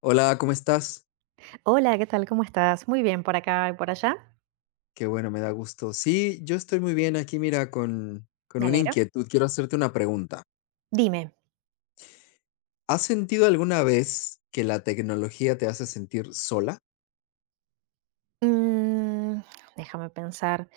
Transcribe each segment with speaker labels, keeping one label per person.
Speaker 1: Hola, ¿cómo estás?
Speaker 2: Hola, ¿qué tal? ¿Cómo estás? Muy bien por acá y por allá.
Speaker 1: Qué bueno, me da gusto. Sí, yo estoy muy bien aquí, mira, con
Speaker 2: Me
Speaker 1: una
Speaker 2: alegra.
Speaker 1: inquietud. Quiero hacerte una pregunta.
Speaker 2: Dime.
Speaker 1: ¿Has sentido alguna vez que la tecnología te hace sentir sola?
Speaker 2: Mm, déjame pensar.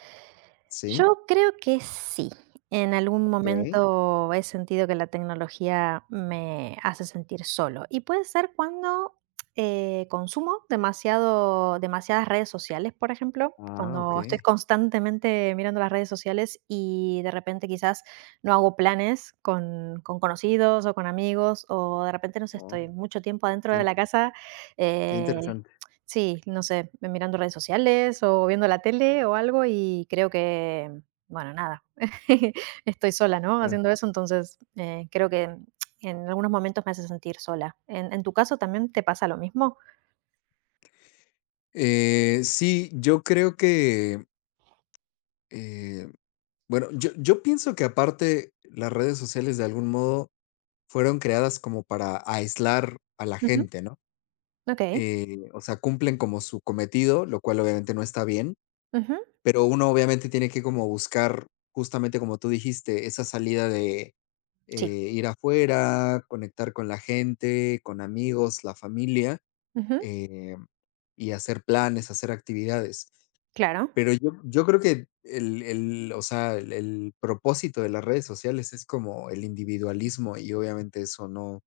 Speaker 1: Sí.
Speaker 2: Yo creo que sí. En algún
Speaker 1: Ok.
Speaker 2: momento he sentido que la tecnología me hace sentir solo. Y puede ser cuando consumo demasiado, demasiadas redes sociales, por ejemplo,
Speaker 1: Ah, ok.
Speaker 2: cuando estoy constantemente mirando las redes sociales y de repente quizás no hago planes con conocidos o con amigos, o de repente no sé, estoy
Speaker 1: Oh,
Speaker 2: mucho tiempo adentro
Speaker 1: qué,
Speaker 2: de
Speaker 1: in-
Speaker 2: la casa
Speaker 1: qué
Speaker 2: eh,
Speaker 1: interesante.
Speaker 2: sí, no sé, mirando redes sociales o viendo la tele o algo y creo que, bueno, nada, estoy sola, ¿no?
Speaker 1: Claro.
Speaker 2: Haciendo eso, entonces creo que en algunos momentos me hace sentir sola. En tu caso también te pasa lo mismo?
Speaker 1: Sí, yo creo que, eh, bueno, yo pienso que aparte las redes sociales de algún modo fueron creadas como para aislar a la
Speaker 2: Ujú.
Speaker 1: gente, ¿no?
Speaker 2: Ok.
Speaker 1: O sea, cumplen como su cometido, lo cual obviamente no está bien,
Speaker 2: Ujú.
Speaker 1: pero uno obviamente tiene que como buscar, justamente como tú dijiste, esa salida de eh,
Speaker 2: Sí.
Speaker 1: ir afuera, conectar con la gente, con amigos, la familia,
Speaker 2: Ujú.
Speaker 1: eh, y hacer planes, hacer actividades.
Speaker 2: Claro.
Speaker 1: Pero yo creo que o sea, el propósito de las redes sociales es como el individualismo y obviamente eso no,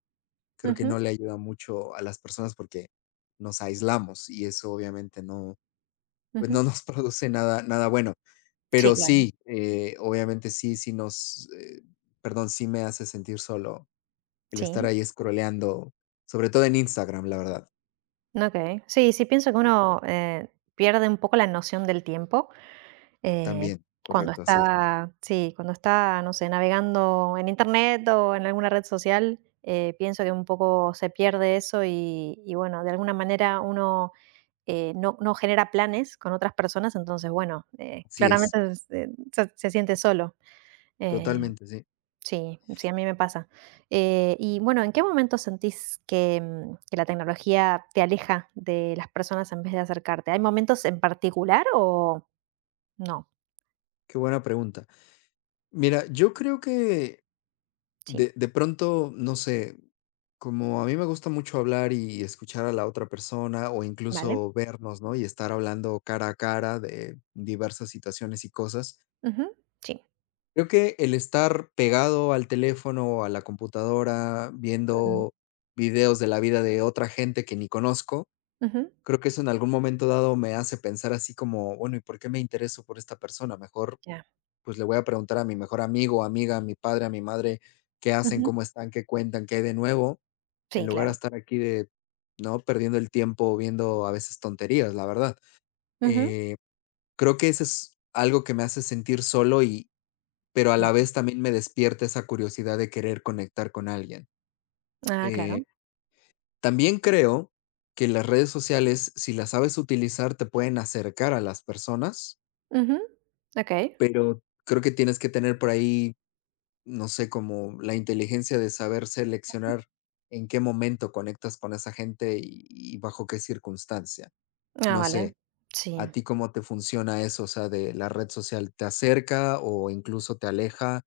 Speaker 1: creo que no
Speaker 2: Ujú.
Speaker 1: le ayuda mucho a las personas porque nos aislamos y eso obviamente no, pues no
Speaker 2: Ujú.
Speaker 1: nos produce nada, nada bueno.
Speaker 2: Sí,
Speaker 1: Pero
Speaker 2: claro.
Speaker 1: sí, obviamente sí, sí nos, perdón, sí me hace sentir solo el estar
Speaker 2: Sí,
Speaker 1: ahí scrolleando, sobre todo en Instagram, la verdad.
Speaker 2: ok. Sí, sí pienso que uno pierde un poco la noción del tiempo. Eh,
Speaker 1: También,
Speaker 2: cuando
Speaker 1: correcto, así es.
Speaker 2: está sí, cuando está, no sé, navegando en Internet o en alguna red social, pienso que un poco se pierde eso y bueno, de alguna manera uno, no genera planes con otras personas, entonces, bueno,
Speaker 1: Así es,
Speaker 2: claramente se siente solo. Eh,
Speaker 1: totalmente, sí.
Speaker 2: sí, sí, a mí me pasa. Y bueno, ¿en qué momento sentís que, que la tecnología te aleja de las personas en vez de acercarte? ¿Hay momentos en particular o no?
Speaker 1: Qué buena pregunta. Mira, yo creo que
Speaker 2: Sí,
Speaker 1: de pronto, no sé, como a mí me gusta mucho hablar y escuchar a la otra persona, o
Speaker 2: vale.
Speaker 1: incluso vernos, ¿no? Y estar hablando cara a cara de diversas situaciones y cosas.
Speaker 2: Ujú, sí.
Speaker 1: Creo que el estar pegado al teléfono o a la computadora,
Speaker 2: Mm.
Speaker 1: viendo videos de la vida de otra gente que ni conozco,
Speaker 2: Ujú.
Speaker 1: creo que eso en algún momento dado me hace pensar así como, bueno, ¿y por qué me intereso por esta persona? Mejor,
Speaker 2: Ya.
Speaker 1: pues le voy a preguntar a mi mejor amigo, amiga, a mi padre, a mi madre, qué hacen,
Speaker 2: Ujú.
Speaker 1: cómo están, qué cuentan, qué hay de nuevo en
Speaker 2: Sí,
Speaker 1: lugar de
Speaker 2: claro.
Speaker 1: estar aquí de, ¿no?, perdiendo el tiempo viendo a veces tonterías, la verdad.
Speaker 2: Ujú.
Speaker 1: Eh, Creo que eso es algo que me hace sentir solo y pero a la
Speaker 2: Vale.
Speaker 1: vez también me despierta esa curiosidad de querer conectar con alguien.
Speaker 2: Ah, claro.
Speaker 1: Eh, También creo que las redes sociales, si las sabes utilizar, te pueden acercar a las personas,
Speaker 2: Ujú. Okey.
Speaker 1: pero creo que tienes que tener por ahí, no sé, como la inteligencia de saber seleccionar en qué momento conectas con esa gente y bajo qué circunstancia.
Speaker 2: Ah,
Speaker 1: No
Speaker 2: vale.
Speaker 1: sé, ¿a
Speaker 2: Sí.
Speaker 1: ti cómo te funciona eso? O sea, de la red social, ¿te acerca o incluso te aleja?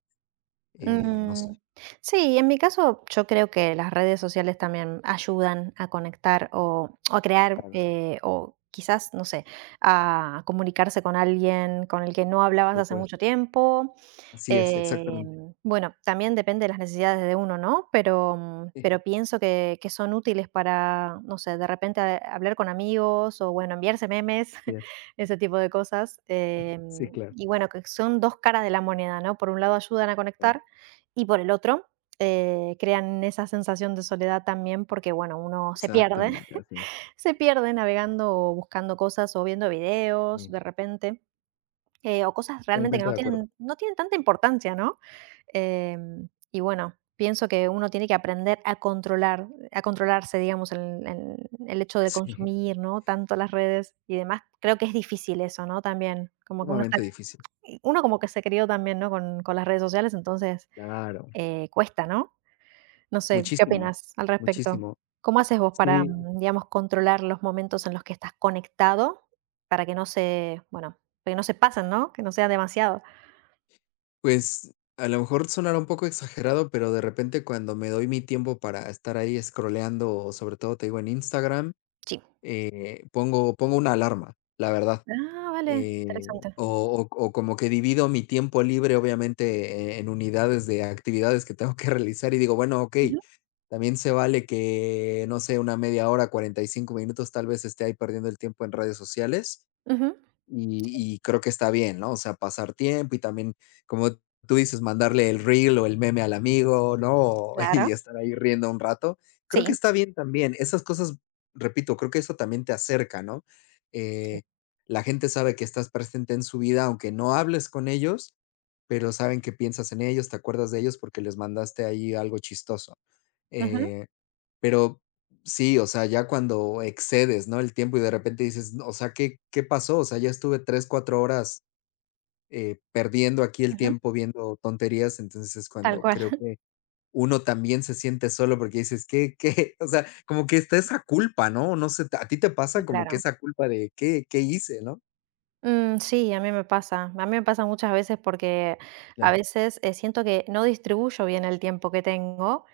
Speaker 1: No sé.
Speaker 2: Mm, sí, en mi caso, yo creo que las redes sociales también ayudan a conectar o a crear, o quizás, no sé, a comunicarse con alguien con el que no hablabas hace
Speaker 1: Supuesto.
Speaker 2: mucho tiempo.
Speaker 1: Así es, exactamente.
Speaker 2: Em, bueno, también depende de las necesidades de uno, ¿no? Pero,
Speaker 1: Sí,
Speaker 2: pero pienso que son útiles para, no sé, de repente hablar con amigos o, bueno, enviarse memes,
Speaker 1: sí, es.
Speaker 2: ese tipo de cosas. Em,
Speaker 1: Sí, claro,
Speaker 2: y bueno, que son dos caras de la moneda, ¿no? Por un lado ayudan a
Speaker 1: claro.
Speaker 2: conectar y por el otro crean esa sensación de soledad también porque, bueno, uno se pierde,
Speaker 1: Exactamente, así es.
Speaker 2: se pierde navegando o buscando cosas o viendo videos
Speaker 1: Sí,
Speaker 2: de repente. O cosas realmente que
Speaker 1: totalmente de acuerdo.
Speaker 2: no tienen tanta importancia, ¿no? Em, y bueno, pienso que uno tiene que aprender a controlar a controlarse, digamos, el hecho de
Speaker 1: Sí,
Speaker 2: consumir, ¿no? Tanto las redes y demás. Creo que es difícil eso, ¿no? También, como que uno está
Speaker 1: sumamente difícil.
Speaker 2: uno como que se crió también, ¿no? Con las redes sociales, entonces,
Speaker 1: Claro.
Speaker 2: cuesta, ¿no? No sé, ¿qué
Speaker 1: Muchísimo,
Speaker 2: opinas al respecto?
Speaker 1: muchísimo.
Speaker 2: ¿Cómo haces vos para,
Speaker 1: Sí,
Speaker 2: digamos, controlar los momentos en los que estás conectado para que no se, bueno, para que no se pasen, ¿no? Que no sea demasiado.
Speaker 1: pues a lo mejor sonará un poco exagerado, pero de repente cuando me doy mi tiempo para estar ahí scrolleando, o sobre todo te digo en Instagram,
Speaker 2: Sí.
Speaker 1: pongo una alarma, la verdad.
Speaker 2: Ah, vale,
Speaker 1: Eh,
Speaker 2: interesante.
Speaker 1: o como que divido mi tiempo libre, obviamente, en unidades de actividades que tengo que realizar, y digo, bueno, okey,
Speaker 2: Ujú,
Speaker 1: también se vale que, no sé, una media hora, 45 minutos, tal vez, esté ahí perdiendo el tiempo en redes sociales,
Speaker 2: ujú.
Speaker 1: y creo que está bien, ¿no? O sea, pasar tiempo y también, como tú dices, mandarle el reel o el meme al amigo, ¿no? Y
Speaker 2: Claro,
Speaker 1: estar ahí riendo un rato. Creo que
Speaker 2: sí,
Speaker 1: está bien también. Esas cosas, repito, creo que eso también te acerca, ¿no?
Speaker 2: sí.
Speaker 1: Eh, la gente sabe que estás presente en su vida, aunque no hables con ellos, pero saben que piensas en ellos, te acuerdas de ellos porque les mandaste ahí algo chistoso.
Speaker 2: Ujú,
Speaker 1: Eh, pero sí, o sea, ya cuando excedes, ¿no? El tiempo y de repente dices: "No, o sea, ¿qué pasó? O sea, ya estuve 3, 4 horas perdiendo aquí el
Speaker 2: ujú,
Speaker 1: tiempo viendo tonterías, entonces es
Speaker 2: tal
Speaker 1: cuando creo
Speaker 2: cual.
Speaker 1: que uno también se siente solo porque dices, ¿qué? O sea, como que está esa culpa, ¿no? No sé, a ti te pasa como que
Speaker 2: claro.
Speaker 1: esa culpa de qué hice, ¿no?
Speaker 2: Sí, a mí me pasa. A mí me pasa muchas veces porque a
Speaker 1: Ya,
Speaker 2: veces siento que no distribuyo bien el tiempo que tengo,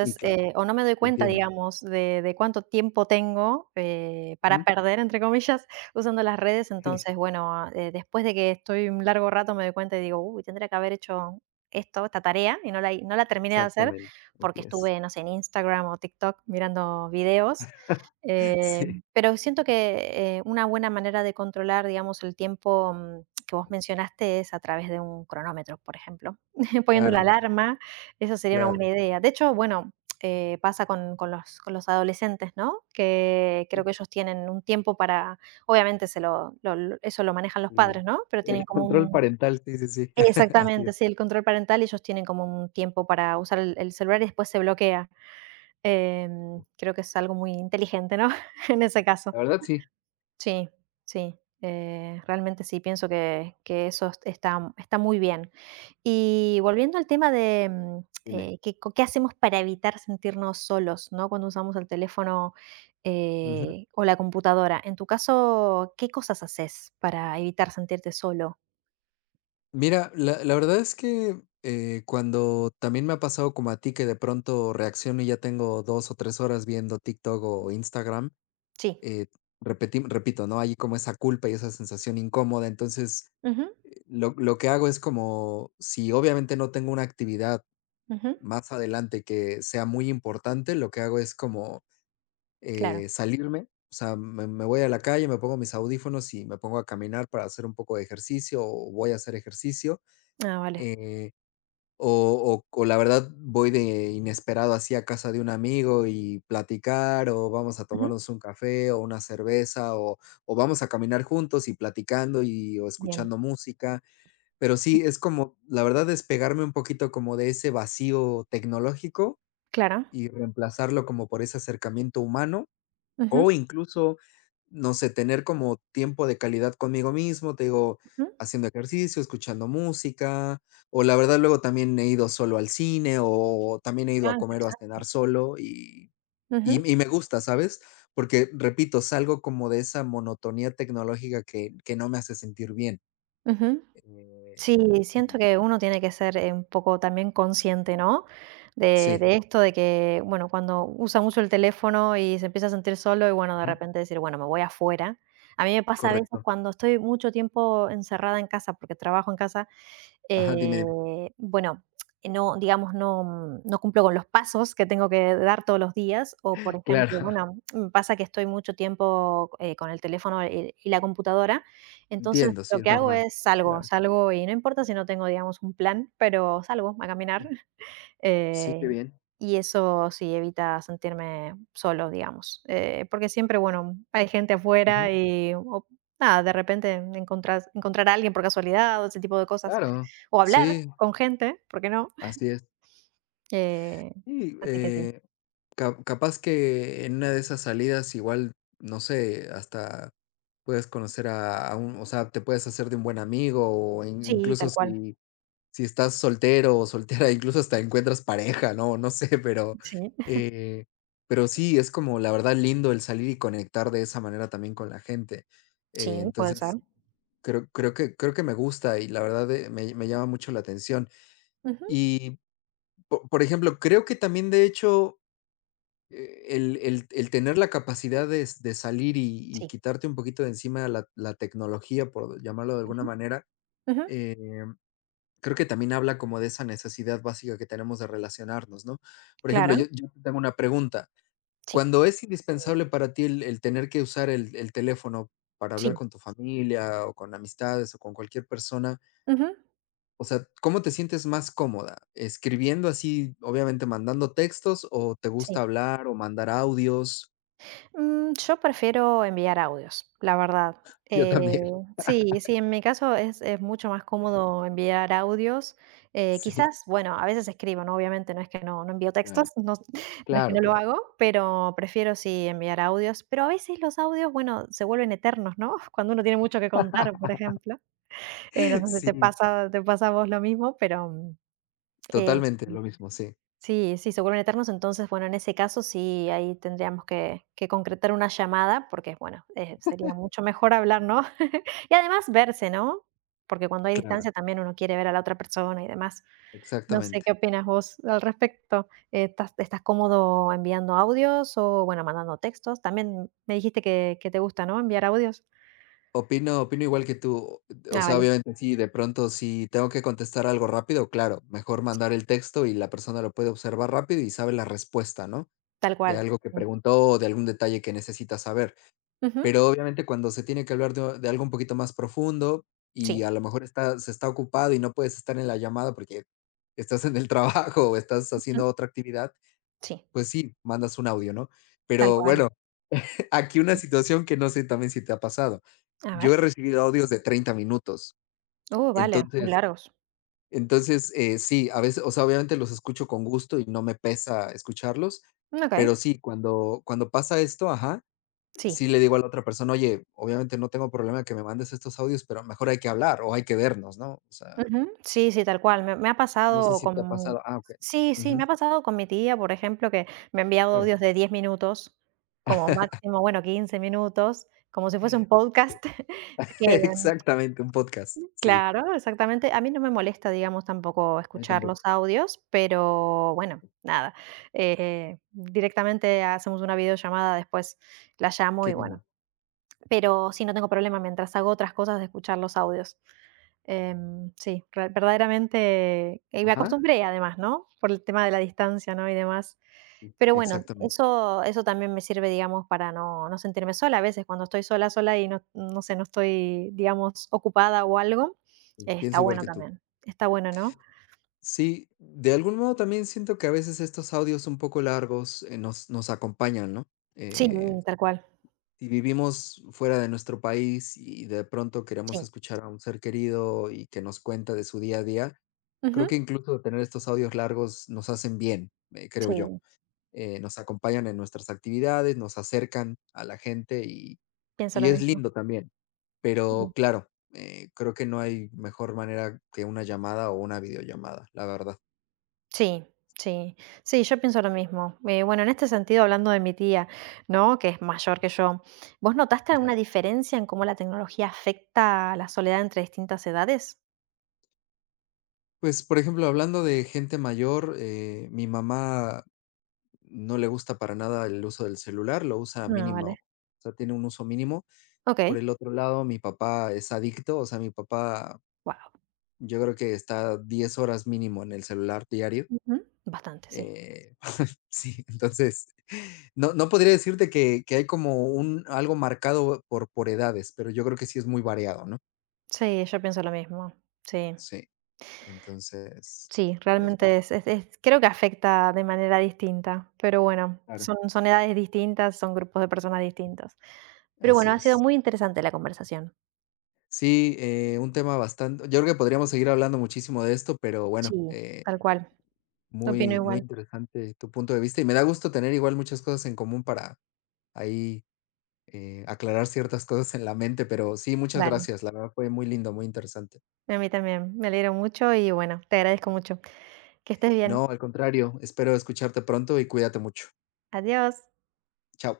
Speaker 1: y claro,
Speaker 2: o no me doy
Speaker 1: te
Speaker 2: cuenta,
Speaker 1: entiendo.
Speaker 2: digamos, de cuánto tiempo tengo para
Speaker 1: Ujú.
Speaker 2: perder, entre comillas, usando las redes. Entonces, bueno, después de que estoy un largo rato me doy cuenta y digo, uy, tendría que haber hecho esto, esta tarea, y no la, no la terminé de hacer
Speaker 1: Exactamente, así
Speaker 2: porque
Speaker 1: es.
Speaker 2: estuve, no sé, en Instagram o TikTok mirando videos. eh,
Speaker 1: Sí,
Speaker 2: pero siento que, una buena manera de controlar, digamos, el tiempo, que vos mencionaste es a través de un cronómetro, por ejemplo, poniendo la
Speaker 1: claro,
Speaker 2: alarma, eso sería una buena
Speaker 1: claro,
Speaker 2: idea. De hecho, bueno, pasa con los adolescentes, ¿no? Que creo que ellos tienen un tiempo para obviamente se lo lo eso lo manejan los
Speaker 1: sí,
Speaker 2: padres, ¿no? Pero
Speaker 1: y
Speaker 2: tienen
Speaker 1: el
Speaker 2: como
Speaker 1: control
Speaker 2: un
Speaker 1: parental, sí, sí, sí, así
Speaker 2: exactamente,
Speaker 1: es.
Speaker 2: sí, el control parental, ellos tienen como un tiempo para usar el celular y después se bloquea. Em, creo que es algo muy inteligente, ¿no? En ese caso.
Speaker 1: La verdad sí,
Speaker 2: Sí, sí, realmente sí, pienso que eso está está muy bien. Y volviendo al tema de,
Speaker 1: dime.
Speaker 2: ¿qué co qué hacemos para evitar sentirnos solos, no? Cuando usamos el teléfono,
Speaker 1: Ujú.
Speaker 2: o la computadora. En tu caso, ¿qué cosas haces para evitar sentirte solo?
Speaker 1: Mira, la verdad es que, cuando también me ha pasado como a ti, que de pronto reacciono y ya tengo 2 o 3 horas viendo TikTok o Instagram,
Speaker 2: Sí.
Speaker 1: eh, repeti repito, ¿no? Hay como esa culpa y esa sensación incómoda. Entonces,
Speaker 2: Ujú,
Speaker 1: lo que hago es como, si obviamente no tengo una actividad
Speaker 2: ujú,
Speaker 1: más adelante que sea muy importante, lo que hago es como
Speaker 2: claro.
Speaker 1: salirme, o sea, me voy a la calle, me pongo mis audífonos y me pongo a caminar para hacer un poco de ejercicio o voy a hacer ejercicio.
Speaker 2: Ah, vale.
Speaker 1: eh, o la verdad voy de inesperado así a casa de un amigo y platicar o vamos a
Speaker 2: Ujú,
Speaker 1: tomarnos un café o una cerveza o, vamos a caminar juntos y platicando y o
Speaker 2: bien.
Speaker 1: escuchando música. Pero
Speaker 2: Ujú,
Speaker 1: sí, es como, la verdad, despegarme un poquito como de ese vacío tecnológico
Speaker 2: claro.
Speaker 1: y reemplazarlo como por ese acercamiento humano o
Speaker 2: Ujú,
Speaker 1: incluso, no sé, tener como tiempo de calidad conmigo mismo, te digo,
Speaker 2: ujú.
Speaker 1: haciendo ejercicio, escuchando música, o la verdad luego también he ido solo al cine, o también he ido
Speaker 2: Ah,
Speaker 1: a comer o a cenar
Speaker 2: interesante.
Speaker 1: solo y
Speaker 2: Ujú,
Speaker 1: y y me gusta, ¿sabes? Porque, repito, salgo como de esa monotonía tecnológica que no me hace sentir bien,
Speaker 2: ujú. Sí,
Speaker 1: eh, y
Speaker 2: siento que uno tiene que ser, un poco también consciente, ¿no?
Speaker 1: sí,
Speaker 2: De esto, de que, bueno, cuando usa mucho el teléfono y se empieza a sentir solo y, bueno, de
Speaker 1: ajá,
Speaker 2: repente decir: "Bueno, me voy afuera". A mí me pasa a veces
Speaker 1: correcto.
Speaker 2: cuando estoy mucho tiempo encerrada en casa, porque trabajo en casa,
Speaker 1: Ajá, dime,
Speaker 2: eh,
Speaker 1: dime.
Speaker 2: bueno, no, digamos, no, no cumplo con los pasos que tengo que dar todos los días, o por
Speaker 1: Claro.
Speaker 2: ejemplo, bueno, me pasa que estoy mucho tiempo, con el teléfono y la computadora, entonces
Speaker 1: Entiendo, sí,
Speaker 2: lo
Speaker 1: es
Speaker 2: que hago
Speaker 1: normal.
Speaker 2: es salgo,
Speaker 1: Claro.
Speaker 2: salgo y no importa si no tengo, digamos, un plan, pero salgo a caminar.
Speaker 1: Sí, qué
Speaker 2: Eh,
Speaker 1: bien.
Speaker 2: y eso sí evita sentirme solo, digamos. Porque siempre, bueno, hay gente
Speaker 1: Ujú.
Speaker 2: afuera y o nada, de repente encontrás encontrar a alguien por casualidad o ese tipo de cosas.
Speaker 1: Claro,
Speaker 2: O hablar
Speaker 1: sí.
Speaker 2: con gente, ¿por qué no?
Speaker 1: Así es.
Speaker 2: Eh,
Speaker 1: Y,
Speaker 2: así que sí.
Speaker 1: ca capaz que en una de esas salidas igual, no sé, hasta puedes conocer a un o sea, te puedes hacer de un buen amigo, o in
Speaker 2: Sí,
Speaker 1: incluso
Speaker 2: tal cual.
Speaker 1: si estás soltero o soltera, incluso hasta encuentras pareja, ¿no? No sé,
Speaker 2: Sí,
Speaker 1: eh, pero sí, es como la verdad lindo el salir y conectar de esa manera también con la gente.
Speaker 2: sí, puede ser.
Speaker 1: Entonces, creo que me gusta y la verdad, me llama mucho la atención.
Speaker 2: Ujú,
Speaker 1: Y, po por ejemplo, creo que también, de hecho, el tener la capacidad de salir y
Speaker 2: sí.
Speaker 1: quitarte un poquito de encima la tecnología, por llamarlo de alguna
Speaker 2: Ujú,
Speaker 1: manera,
Speaker 2: ujú.
Speaker 1: em, creo que también habla como de esa necesidad básica que tenemos de relacionarnos, ¿no? Por ejemplo, yo
Speaker 2: Claro.
Speaker 1: yo te tengo una pregunta,
Speaker 2: Sí.
Speaker 1: cuando es indispensable para ti el tener que usar el teléfono para hablar
Speaker 2: Sí.
Speaker 1: con tu familia, o con amistades, o con cualquier persona,
Speaker 2: Ujú,
Speaker 1: o sea, ¿cómo te sientes más cómoda? ¿Escribiendo así, obviamente mandando textos, o te gusta
Speaker 2: sí.
Speaker 1: hablar, o mandar audios?
Speaker 2: Yo prefiero enviar audios, la verdad.
Speaker 1: Yo
Speaker 2: Eh,
Speaker 1: también,
Speaker 2: sí, sí, en mi caso es mucho más cómodo enviar audios.
Speaker 1: sí,
Speaker 2: Quizás, bueno, a veces escribo, ¿no? Obviamente no es que no, no envío textos,
Speaker 1: claro,
Speaker 2: no, no es que
Speaker 1: claro,
Speaker 2: no lo
Speaker 1: claro.
Speaker 2: hago, pero prefiero sí enviar audios. Pero a veces los audios, bueno, se vuelven eternos, ¿no? Cuando uno tiene mucho que contar, por ejemplo. No sé si te
Speaker 1: Sí,
Speaker 2: pasa, te pasa a vos lo mismo, pero eh,
Speaker 1: totalmente lo mismo, sí,
Speaker 2: sí, sí, se vuelven eternos, entonces, bueno, en ese caso sí, ahí tendríamos que concretar una llamada, porque, bueno, sería mucho mejor hablar, ¿no? Y además verse, ¿no? Porque cuando hay
Speaker 1: claro,
Speaker 2: distancia también uno quiere ver a la otra persona y demás. No sé
Speaker 1: exactamente.
Speaker 2: qué opinas vos al respecto. ¿Estás estás cómodo enviando audios o, bueno, mandando textos? También me dijiste que te gusta, ¿no? Enviar audios.
Speaker 1: Opino igual que tú, o
Speaker 2: Ah,
Speaker 1: sea,
Speaker 2: vale,
Speaker 1: obviamente, sí, de pronto, si tengo que contestar algo rápido, claro, mejor
Speaker 2: sí,
Speaker 1: mandar el texto y la persona lo puede observar rápido y sabe la respuesta, ¿no?
Speaker 2: tal
Speaker 1: De
Speaker 2: cual.
Speaker 1: algo que
Speaker 2: Sí.
Speaker 1: preguntó o de algún detalle que necesita saber.
Speaker 2: Ujú,
Speaker 1: Pero, obviamente, cuando se tiene que hablar de algo un poquito más profundo y
Speaker 2: sí,
Speaker 1: a lo mejor está se está ocupado y no puedes estar en la llamada porque estás en el trabajo o estás
Speaker 2: ujú,
Speaker 1: haciendo otra actividad,
Speaker 2: sí,
Speaker 1: pues sí, mandas un audio, ¿no?
Speaker 2: tal
Speaker 1: Pero
Speaker 2: cual.
Speaker 1: bueno, aquí una
Speaker 2: Sí.
Speaker 1: situación que no sé también si te ha pasado.
Speaker 2: A
Speaker 1: Yo
Speaker 2: ver.
Speaker 1: he recibido audios de 30 minutos.
Speaker 2: Vale, muy
Speaker 1: Entonces
Speaker 2: largos.
Speaker 1: entonces, sí, a veces, o sea, obviamente los escucho con gusto y no me pesa escucharlos,
Speaker 2: Mm, okey,
Speaker 1: pero sí, cuando pasa esto, ajá,
Speaker 2: sí.
Speaker 1: sí le digo a la otra persona: "Oye, obviamente no tengo problema que me mandes estos audios, pero mejor hay que hablar o hay que vernos", ¿no? O sea,
Speaker 2: Ujú. Sí, sí, tal cual. Me me ha
Speaker 1: no sé
Speaker 2: pasado
Speaker 1: si te ha
Speaker 2: con
Speaker 1: pasado. Ah, okey.
Speaker 2: sí, sí,
Speaker 1: Ujú,
Speaker 2: me ha pasado con mi tía, por ejemplo, que me ha enviado
Speaker 1: claro.
Speaker 2: audios de 10 minutos, como máximo, bueno, 15 minutos, como si fuese un podcast, que
Speaker 1: Exactamente, un podcast. Sí,
Speaker 2: claro, exactamente. A mí no me molesta, digamos, tampoco
Speaker 1: a mí
Speaker 2: escuchar
Speaker 1: tampoco.
Speaker 2: los audios, pero bueno, nada, directamente hacemos una videollamada, después la llamo
Speaker 1: Qué
Speaker 2: y bueno.
Speaker 1: lindo.
Speaker 2: Pero sí, no tengo problema mientras hago otras cosas de escuchar los audios. Em, sí, re verdaderamente, y me
Speaker 1: Ajá.
Speaker 2: acostumbré además, ¿no? Por el tema de la distancia, ¿no? Y demás. Pero bueno,
Speaker 1: Exactamente,
Speaker 2: eso eso también me sirve, digamos, para no sentirme sola. A veces cuando estoy sola, sola y no sé, no estoy, digamos, ocupada o algo,
Speaker 1: sí,
Speaker 2: está
Speaker 1: pienso igual
Speaker 2: bueno
Speaker 1: que tú.
Speaker 2: también. Está bueno, ¿no?
Speaker 1: Sí, de algún modo también siento que a veces estos audios un poco largos, nos acompañan, ¿no?
Speaker 2: Sí,
Speaker 1: Eh,
Speaker 2: tal cual.
Speaker 1: si vivimos fuera de nuestro país y de pronto
Speaker 2: Sí.
Speaker 1: queremos escuchar a un ser querido y que nos cuenta de su día a día, creo
Speaker 2: Ujú.
Speaker 1: que incluso tener estos audios largos nos hacen bien, creo yo.
Speaker 2: Sí,
Speaker 1: Nos acompañan en nuestras actividades, nos acercan a la gente y,
Speaker 2: pienso
Speaker 1: y
Speaker 2: lo
Speaker 1: es
Speaker 2: mismo.
Speaker 1: lindo también.
Speaker 2: Sí.
Speaker 1: Pero claro, creo que no hay mejor manera que una llamada o una videollamada, la verdad.
Speaker 2: Sí, sí, sí, yo pienso lo mismo. Bueno, en este sentido, hablando de mi tía, ¿no? Que es mayor que yo, ¿vos notaste
Speaker 1: Ya.
Speaker 2: alguna diferencia en cómo la tecnología afecta la soledad entre distintas edades?
Speaker 1: Pues, por ejemplo, hablando de gente mayor, mi mamá no le gusta para nada el uso del celular, lo usa
Speaker 2: Ah,
Speaker 1: mínimo,
Speaker 2: vale.
Speaker 1: o sea, tiene un uso mínimo. Por
Speaker 2: Ok.
Speaker 1: el otro lado, mi papá es adicto, o sea, mi papá
Speaker 2: Wow.
Speaker 1: yo creo que está 10 horas mínimo en el celular diario.
Speaker 2: Bastante, sí.
Speaker 1: Eh, sí, entonces, no podría decirte que hay como un algo marcado por edades, pero yo creo que sí es muy variado, ¿no?
Speaker 2: Sí, yo pienso lo mismo. Sí,
Speaker 1: Sí, entonces,
Speaker 2: sí,
Speaker 1: pues bueno,
Speaker 2: realmente es, creo que afecta de manera distinta, pero bueno,
Speaker 1: claro,
Speaker 2: son, son edades distintas, son grupos de personas distintos. Pero
Speaker 1: así
Speaker 2: bueno, ha sido
Speaker 1: es.
Speaker 2: muy interesante la conversación.
Speaker 1: Sí, un tema bastante. Yo creo que podríamos seguir hablando muchísimo de esto, pero bueno,
Speaker 2: Sí, tal cual. Opino
Speaker 1: muy muy
Speaker 2: igual.
Speaker 1: interesante tu punto de vista, y me da gusto tener igual muchas cosas en común para ahí, aclarar ciertas cosas en la mente, pero sí, muchas
Speaker 2: Dale.
Speaker 1: gracias, la verdad fue muy lindo, muy interesante.
Speaker 2: A mí también, me alegro mucho y bueno, te agradezco mucho. Que estés
Speaker 1: No,
Speaker 2: bien.
Speaker 1: al contrario, espero escucharte pronto y cuídate mucho.
Speaker 2: Adiós.
Speaker 1: Chao.